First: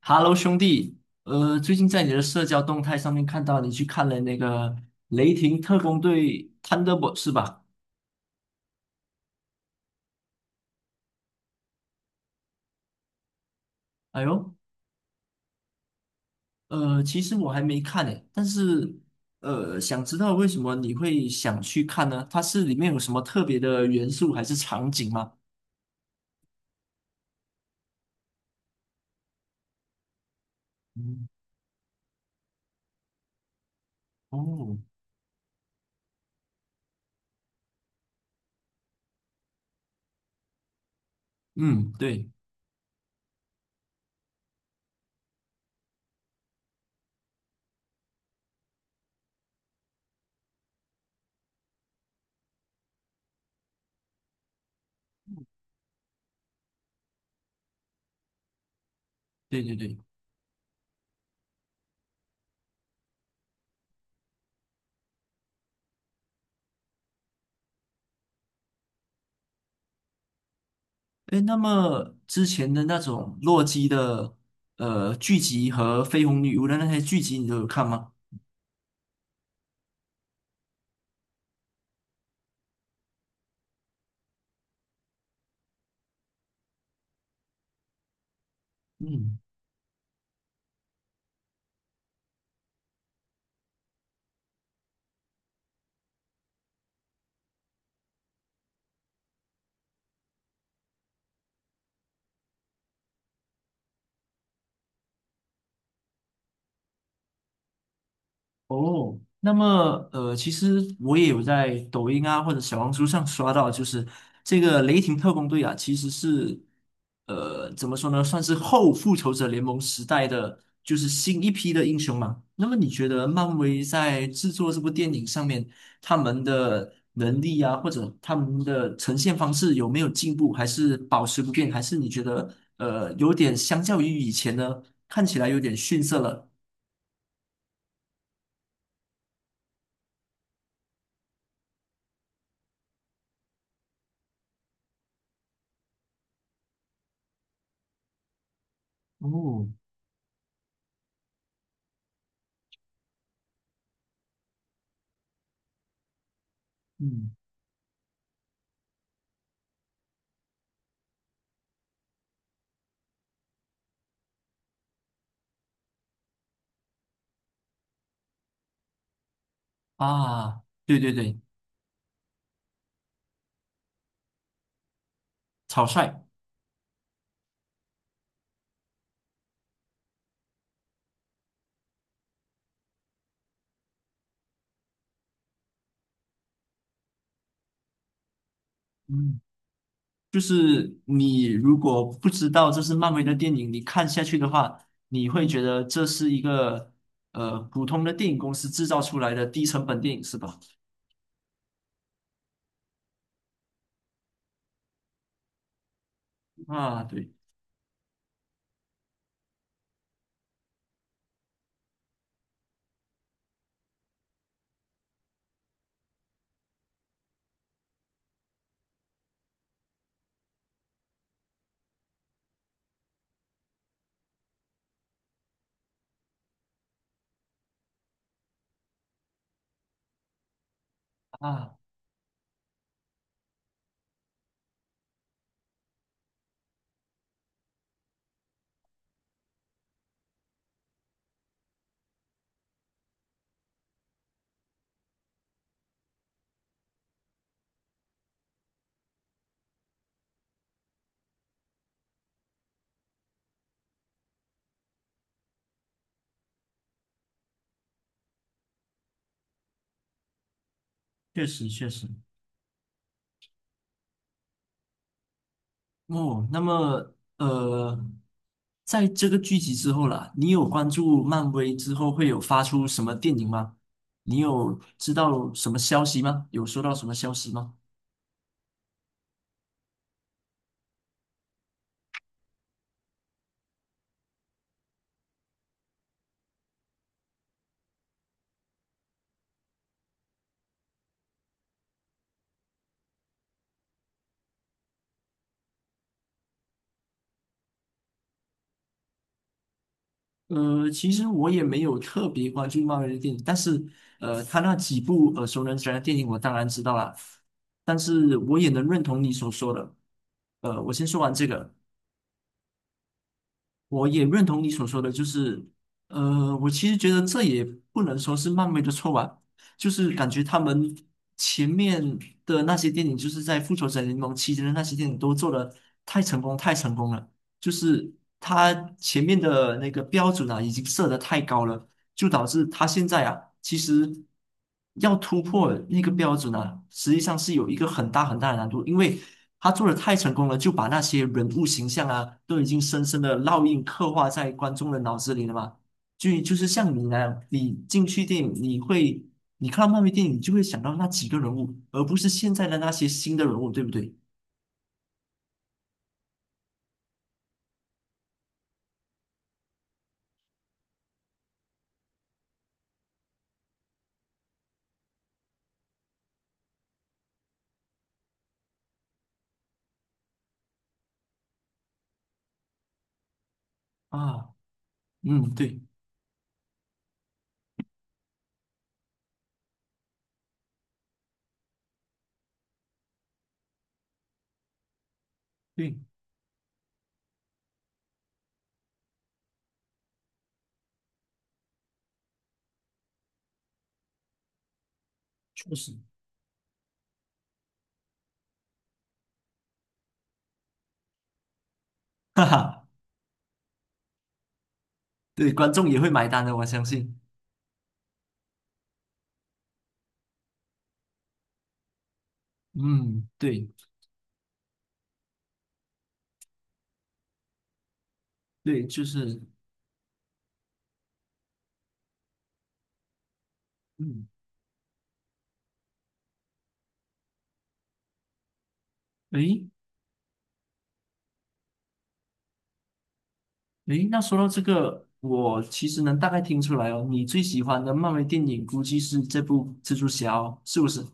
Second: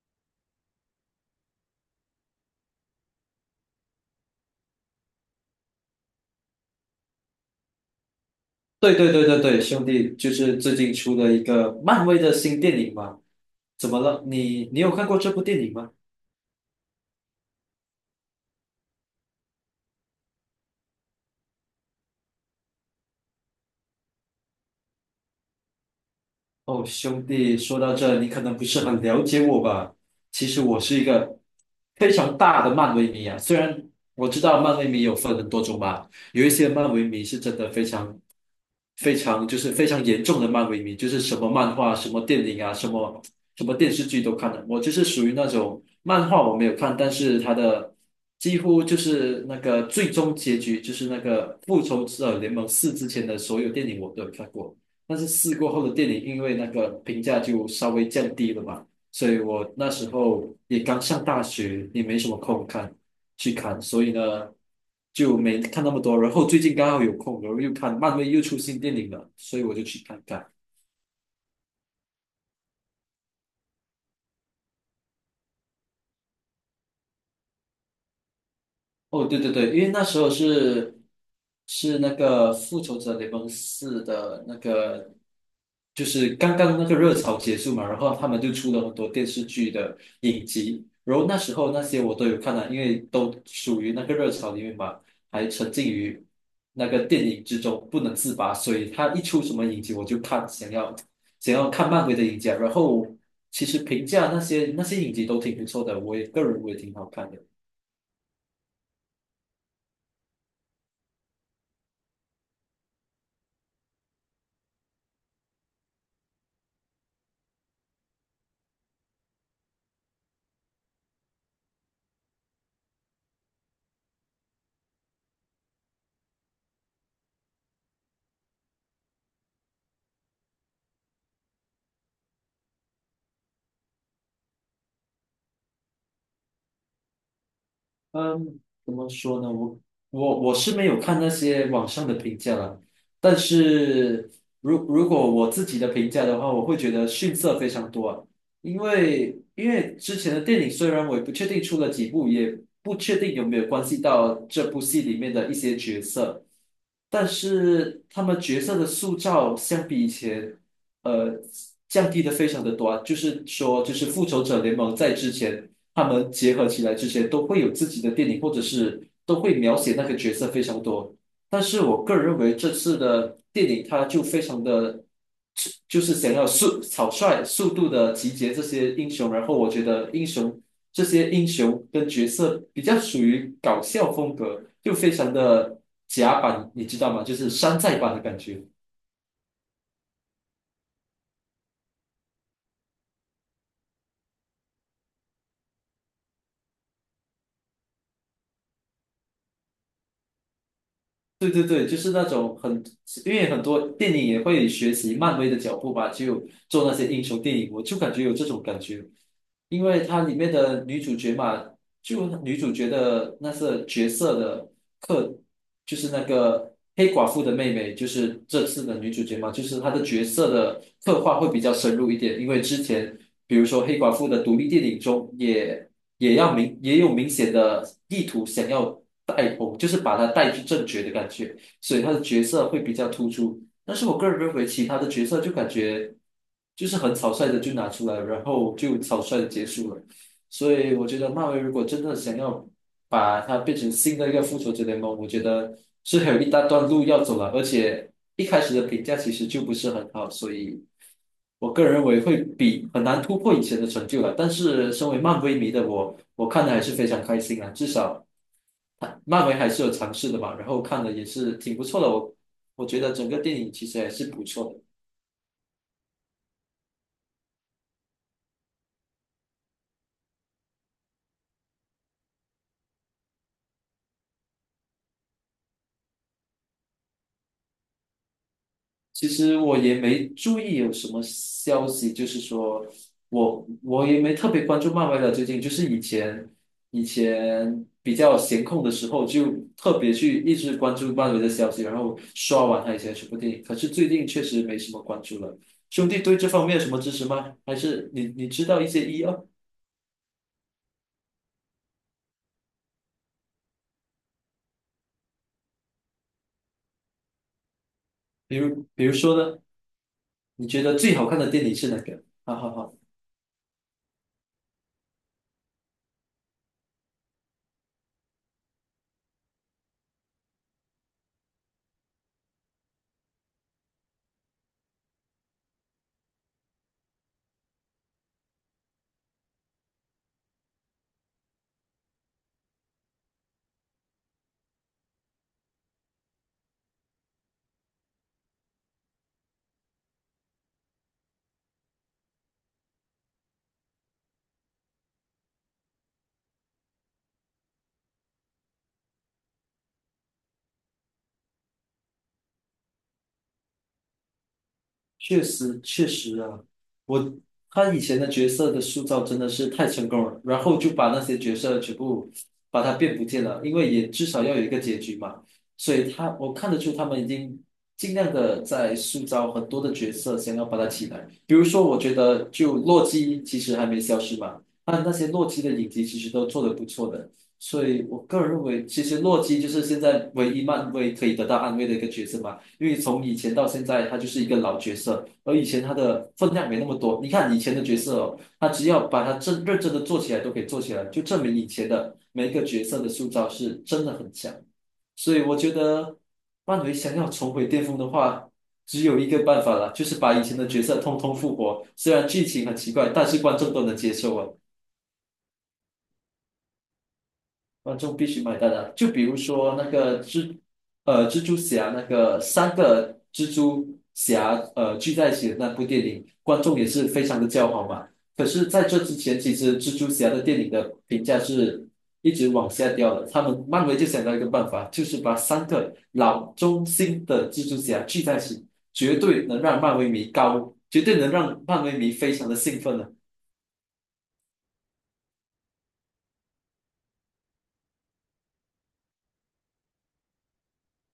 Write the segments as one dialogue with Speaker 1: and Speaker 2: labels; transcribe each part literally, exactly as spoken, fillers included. Speaker 1: Hello，兄弟，呃，最近在你的社交动态上面看到你去看了那个《雷霆特工队 Thunderbolt》是吧？
Speaker 2: 对对对对对，兄弟，就是最近出的一个漫威的新电影嘛？怎么
Speaker 1: 哎
Speaker 2: 了？
Speaker 1: 呦，
Speaker 2: 你你有看过这部电影吗？
Speaker 1: 呃，其实我还没看诶，但是呃，想知道为什么你会想去看呢？它是里面有什么特别的元素还是场景吗？
Speaker 2: 哦，兄弟，说到这，你可能不是很了解我吧？其实我是一
Speaker 1: 嗯。
Speaker 2: 个非常大的漫威迷啊。虽然我知道
Speaker 1: 哦。
Speaker 2: 漫威迷有分很多种吧，有一些漫威迷是真的非常、非常就是非常严重的漫威迷，就是什么漫
Speaker 1: 嗯，
Speaker 2: 画、什么
Speaker 1: 对。
Speaker 2: 电影啊、什么什么电视剧都看的。我就是属于那种漫画我没有看，但是他的几乎就是那个最终结局，就是那个《复仇者联盟四》之前的所有电影我都有看过。但是试过后的电影，因为那个评价就稍微降低了嘛，所以
Speaker 1: 对
Speaker 2: 我
Speaker 1: 对
Speaker 2: 那
Speaker 1: 对。
Speaker 2: 时候也刚上大学，也没什么空看去看，所以呢就没看那么多。然后最近刚好有空，然后又看漫威又出新电影了，所以我就去看看。
Speaker 1: 哎，那么之前的那种洛基的呃剧集和绯红女巫的那些剧集，你都有看吗？
Speaker 2: 哦，对对对，因为那时候是是那个《复仇者联盟四》的那个就是刚刚那个热潮结束嘛，然后他们就出了很多电
Speaker 1: 嗯。
Speaker 2: 视剧的影集，然后那时候那些我都有看了，因为都属于那个热潮里面嘛，还沉浸于那个电影之中不能自拔，所以他一出什么影集我就看，想要想要看漫威的影集啊。然后其实评价那些那些影集都挺不错的，我也个人我也挺好看的。
Speaker 1: 哦，那么呃，其实我也有在抖音啊或者小红书上刷到，就是这个雷霆特工队啊，其实是呃怎么说呢，算是后复仇者联盟时代的就是新一批的英雄嘛。那么你觉得漫威在制作这部电影上面，他们的能力啊，或者他们的呈现方式有没有进步，还是保持不变，还是你觉得呃有点相较于以前呢，看起来有点逊色了？
Speaker 2: 嗯，怎么说呢？我我我是没有看那些网上的评价了，但是如如果我自己的评价的话，我会觉得逊色非常多啊。因为
Speaker 1: 哦。
Speaker 2: 因为之前的电影虽然我也不确定出了几部，也不确定有没有关系到这部戏里面的一些角色，但
Speaker 1: 嗯。
Speaker 2: 是他们角色的塑造相比以前。呃降低的非常的多啊，就是说，就是复仇者联盟在之前他们结合起来之前都会有自己的电影，或者是都会描写那个角色
Speaker 1: 啊，
Speaker 2: 非常
Speaker 1: 对对
Speaker 2: 多。
Speaker 1: 对。
Speaker 2: 但是我个人认为这次的电影它就非常的，
Speaker 1: 草
Speaker 2: 就是
Speaker 1: 率。
Speaker 2: 想要速草率、速度的集结这些英雄，然后我觉得英雄这些英雄跟角色比较属于搞笑风格，就非常的甲板，你知道吗？就是山寨版的感觉。
Speaker 1: 嗯，就是你如果不知道这是漫威的电影，你看下去的话，你会觉得这是一个呃普通的电影公司制造出来的低成本电影，是吧？
Speaker 2: 对对对，就是那种很，因为很多电影也会学习漫威的脚步吧，就做那
Speaker 1: 啊，
Speaker 2: 些英
Speaker 1: 对
Speaker 2: 雄电影，我就感觉有这种感觉。因为它里面的女主角嘛，就女主角的那是角色的刻，就是那个黑寡妇的妹妹，就是这次的女主角嘛，就是她的角色的刻画会比较深入一点，因为之前比如说黑寡妇的独立电影中也也要明也有明显的意图想要带红，就是把她带去正确的感觉，
Speaker 1: 啊。
Speaker 2: 所以她的角色会比较突出。但是我个人认为其他的角色就感觉就是很草率的就拿出来，然后就草率的结束了。所以我觉得漫威如果真的想要把它变成新的一个复仇者联盟，我觉得是还有一大段路要走了，而且一开始的评价其实就不是很好，所以我个人认为会比很难突破以前的成就了。但是身为漫威迷的我，我看的还是非常开心啊，至少。漫威还是有尝试的嘛，然后看的也
Speaker 1: 确
Speaker 2: 是
Speaker 1: 实
Speaker 2: 挺不
Speaker 1: 确
Speaker 2: 错
Speaker 1: 实。
Speaker 2: 的。我我觉得整个电影其实还是不错的。
Speaker 1: 哦，那么呃，在这个剧集之后啦，你有关注漫威之后会有发出什么电影吗？你有知道什么消息吗？有收到什么消息吗？
Speaker 2: 其实我也没注意有什么消息，就是说我我也没特别关注漫威了。最近就是以前以前比较闲空的时候，就特别去一直关注漫威的消息，然后刷完他以前什么电影。可是最近确实没什么关注了。兄弟对这方面有什么支持吗？还是你你知道一些一二，
Speaker 1: 呃，其实我也没有特别关注漫威的电影，但是呃，他那几部呃，熟能详的电影我当然知道啦，但是
Speaker 2: 比
Speaker 1: 我也能
Speaker 2: 如
Speaker 1: 认
Speaker 2: 比如
Speaker 1: 同你
Speaker 2: 说
Speaker 1: 所
Speaker 2: 呢？
Speaker 1: 说的。
Speaker 2: 你
Speaker 1: 呃，
Speaker 2: 觉
Speaker 1: 我
Speaker 2: 得
Speaker 1: 先
Speaker 2: 最
Speaker 1: 说
Speaker 2: 好
Speaker 1: 完
Speaker 2: 看
Speaker 1: 这
Speaker 2: 的电
Speaker 1: 个，
Speaker 2: 影是哪个？好好好。
Speaker 1: 我也认同你所说的，就是呃，我其实觉得这也不能说是漫威的错吧，就是感觉他们前面的那些电影，就是在复仇者联盟期间的那些电影都做的太成功，太成功了。就是它前面的那个标准啊，已经设得太高了，就导致他现在啊，其实要突破那个标准啊，实际上是有一个很大很大的难度，因为他做的太成功了，就把那些人物形象啊，都已经深深的烙印刻画在观众的脑子里了嘛。就就是像你那样，你进去电影，你会你看到漫威电影，你就会想到那几个人物，而不是现在的那些新的人物，对不对？
Speaker 2: 确实，确实啊，我他以前的角色的塑造真的是太成功了，然后就把那些角色全部把它变不见了，因为也至少要有一个结局嘛，所以他我看得出他们已经尽量的在塑造很多的角色，想要把它起来。比如说，我觉得就洛基其实还没消失
Speaker 1: 啊。
Speaker 2: 嘛，那那些洛
Speaker 1: 嗯，
Speaker 2: 基的
Speaker 1: 对
Speaker 2: 影集其实都做得不错的，所以我个人认为，其实洛基就是现在唯一漫威可以得到安慰的一个角色嘛。因为从以前到现在，他就是一个老角色，而以前他
Speaker 1: 对。
Speaker 2: 的分量没那么多。你看以前的角色哦，他只要把他真认真的做起来，都可以做起来，就证明以前的每一个角色的塑造是真的很强。所以我觉
Speaker 1: 确实。
Speaker 2: 得，漫威想要重回巅峰的话，只有一个办法了，就是把以前的角色通通复活。虽然
Speaker 1: 哈
Speaker 2: 剧情很
Speaker 1: 哈，
Speaker 2: 奇怪，但是观众都能接受啊。
Speaker 1: 对，观众也会买单的，我相信。
Speaker 2: 观众必须买单的。就比如说那个蜘，呃，蜘蛛侠那个三个
Speaker 1: 嗯，
Speaker 2: 蜘
Speaker 1: 对
Speaker 2: 蛛侠呃聚在一起的那部电影，观众也是非常的叫好嘛。可是在
Speaker 1: 对，
Speaker 2: 这
Speaker 1: 就
Speaker 2: 之前，
Speaker 1: 是。
Speaker 2: 其实蜘蛛侠的电影的评价是一直往下掉的。他们漫威就想
Speaker 1: 嗯。
Speaker 2: 到一个办法，就是把三个老中心的蜘蛛侠聚在一起，绝对能
Speaker 1: 诶，
Speaker 2: 让漫威迷高，绝对能让漫威迷非常的兴奋的。
Speaker 1: 诶，那说到这个，我其实能大概听出来哦，你最喜欢的漫威电影估计是这部蜘蛛侠哦，是不是？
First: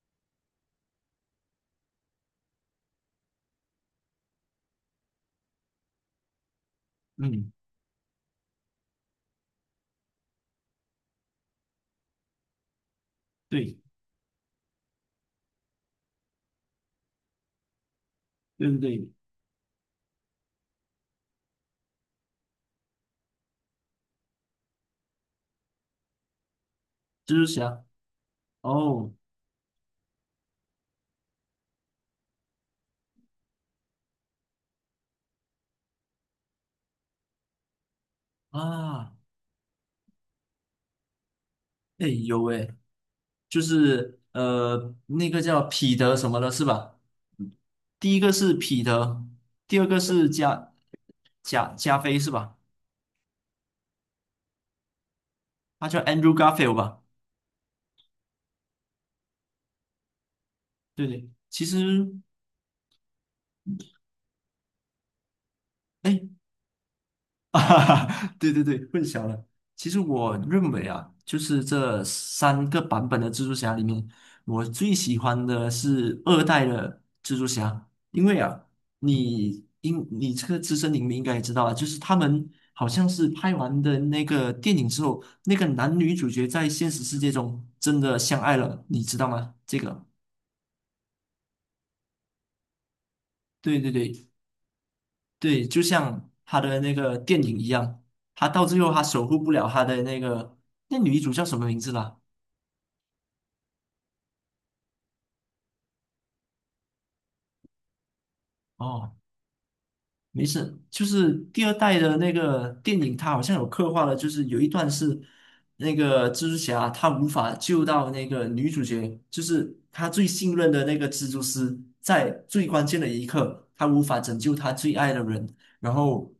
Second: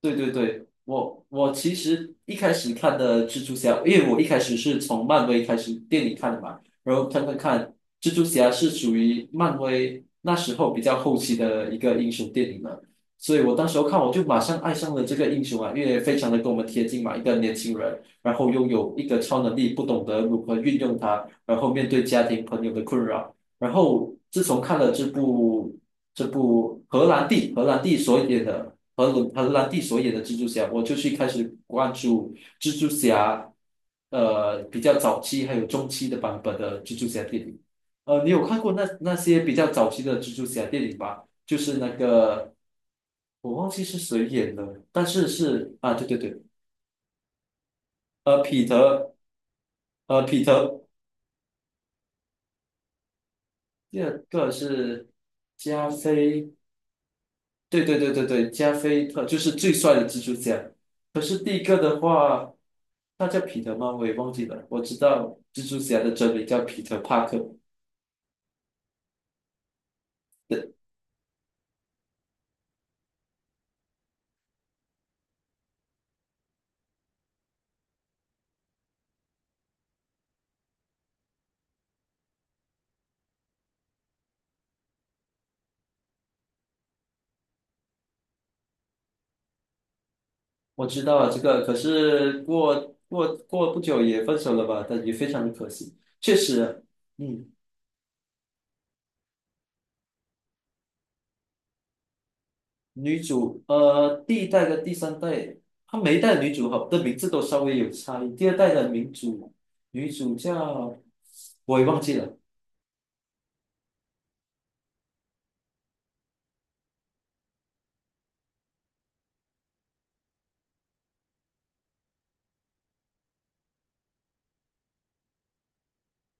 Speaker 2: 对对对，我我其实一开始看的蜘蛛侠，因为我一开始是从漫威开始电影看的嘛，然后看看
Speaker 1: 嗯，
Speaker 2: 看，蜘蛛侠是属于漫威那时候比较后期的一个英雄电影了，所以我当
Speaker 1: 对
Speaker 2: 时候看我就马上爱上了这个英雄啊，因为非常的跟我们贴近嘛，一个年轻人，然后
Speaker 1: 对
Speaker 2: 拥有
Speaker 1: 对
Speaker 2: 一
Speaker 1: 对，
Speaker 2: 个超能力，不懂得如何运用它，然后面对家庭朋友的困扰，然后自从看了这部这部荷兰
Speaker 1: 蜘蛛
Speaker 2: 弟荷
Speaker 1: 侠。
Speaker 2: 兰弟所演的。和
Speaker 1: 哦，
Speaker 2: 鲁荷兰弟所演的蜘蛛侠，我就去开始关注蜘蛛侠，呃，比较早期还有中期的版本的蜘蛛侠电影。呃，你有看过那
Speaker 1: 啊，
Speaker 2: 那些比较早期的蜘蛛侠电影吗？就是那
Speaker 1: 哎，有
Speaker 2: 个
Speaker 1: 哎，
Speaker 2: 我
Speaker 1: 就
Speaker 2: 忘记是
Speaker 1: 是
Speaker 2: 谁演的，
Speaker 1: 呃，
Speaker 2: 但是
Speaker 1: 那个叫
Speaker 2: 是
Speaker 1: 彼
Speaker 2: 啊，对
Speaker 1: 得
Speaker 2: 对
Speaker 1: 什
Speaker 2: 对，
Speaker 1: 么的，是吧？第一个
Speaker 2: 呃，
Speaker 1: 是
Speaker 2: 彼
Speaker 1: 彼
Speaker 2: 得，
Speaker 1: 得，第二个
Speaker 2: 呃，
Speaker 1: 是
Speaker 2: 彼
Speaker 1: 加
Speaker 2: 得，
Speaker 1: 加加菲是吧？
Speaker 2: 第二个是
Speaker 1: 他
Speaker 2: 加
Speaker 1: 叫 Andrew
Speaker 2: 菲。
Speaker 1: Garfield 吧？
Speaker 2: 对对对对对，加菲特就是最帅的蜘蛛侠。
Speaker 1: 对
Speaker 2: 可
Speaker 1: 对，
Speaker 2: 是第一
Speaker 1: 其
Speaker 2: 个
Speaker 1: 实。
Speaker 2: 的话，他叫彼得吗？我也忘记了。我知道蜘蛛侠的真
Speaker 1: 哎。
Speaker 2: 名叫彼得帕克，
Speaker 1: 啊，哈，对对对，混淆了。其实我认
Speaker 2: 对，
Speaker 1: 为啊，就是这三个版本的蜘蛛侠里面，我最喜欢的是二代的蜘蛛侠，因为啊，你应你这个资深影迷应该也知道啊，就是他们好像是拍完的那个电影之后，那个男女主角在现实世界中真的相爱了，你知道吗？这个。
Speaker 2: 我知道了这个。可是过过过
Speaker 1: 对
Speaker 2: 不
Speaker 1: 对
Speaker 2: 久
Speaker 1: 对，
Speaker 2: 也分手了吧？但也非常的
Speaker 1: 对，
Speaker 2: 可
Speaker 1: 就
Speaker 2: 惜。
Speaker 1: 像
Speaker 2: 确
Speaker 1: 他的
Speaker 2: 实，
Speaker 1: 那个电
Speaker 2: 嗯，
Speaker 1: 影一样，他到最后他守护不了他的那个，那女主叫什么名字啦？
Speaker 2: 女主呃第一代跟第三代，她每一代的女主好的名字都稍微有差异。第二代的女
Speaker 1: 哦。
Speaker 2: 主女主
Speaker 1: 没事，
Speaker 2: 叫
Speaker 1: 就是第二
Speaker 2: 我也
Speaker 1: 代
Speaker 2: 忘记
Speaker 1: 的那
Speaker 2: 了。
Speaker 1: 个电影，它好像有刻画了，就是有一段是那个蜘蛛侠他无法救到那个女主角，就是他最信任的那个蜘蛛丝，在最关键的一刻，他无法拯救他最爱的人，然后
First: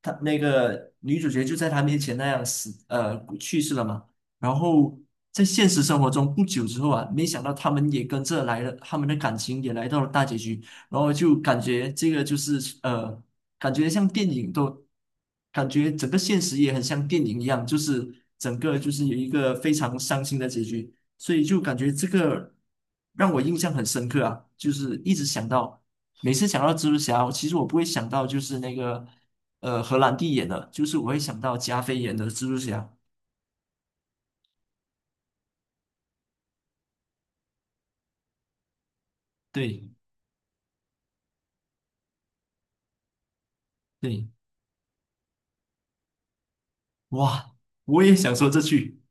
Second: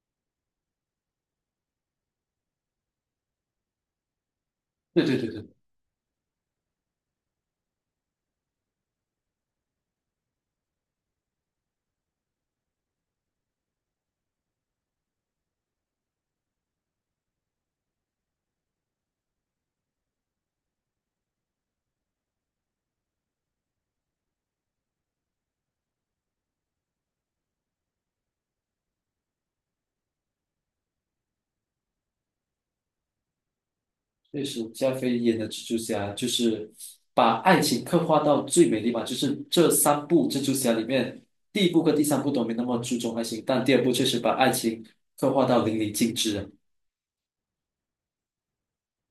Speaker 1: 他那个女主角就在他面前那样死，呃，去世了嘛。然后
Speaker 2: 对对对
Speaker 1: 在
Speaker 2: 对。
Speaker 1: 现实生活中不久之后啊，没想到他们也跟着来了，他们的感情也来到了大结局。然后就感觉这个就是呃，感觉像电影都，感觉整个现实也很像电影一样，就是整个就是有一个非常伤心的结局，所以就感觉这个让我印象很深刻啊，就是一直想到，每次想到蜘蛛侠，其实我不会想到就是那个呃荷兰弟演的，就是我会想到加菲演的蜘蛛侠，
Speaker 2: 确实，加菲演的蜘蛛侠就是把爱情刻画到最美丽嘛，就是这
Speaker 1: 对
Speaker 2: 三部蜘蛛侠里面，第一部和第三部都没那么注重爱情，但第二部确实
Speaker 1: 对，
Speaker 2: 把爱情刻画到淋漓尽致啊。
Speaker 1: 哇，我也想说这句。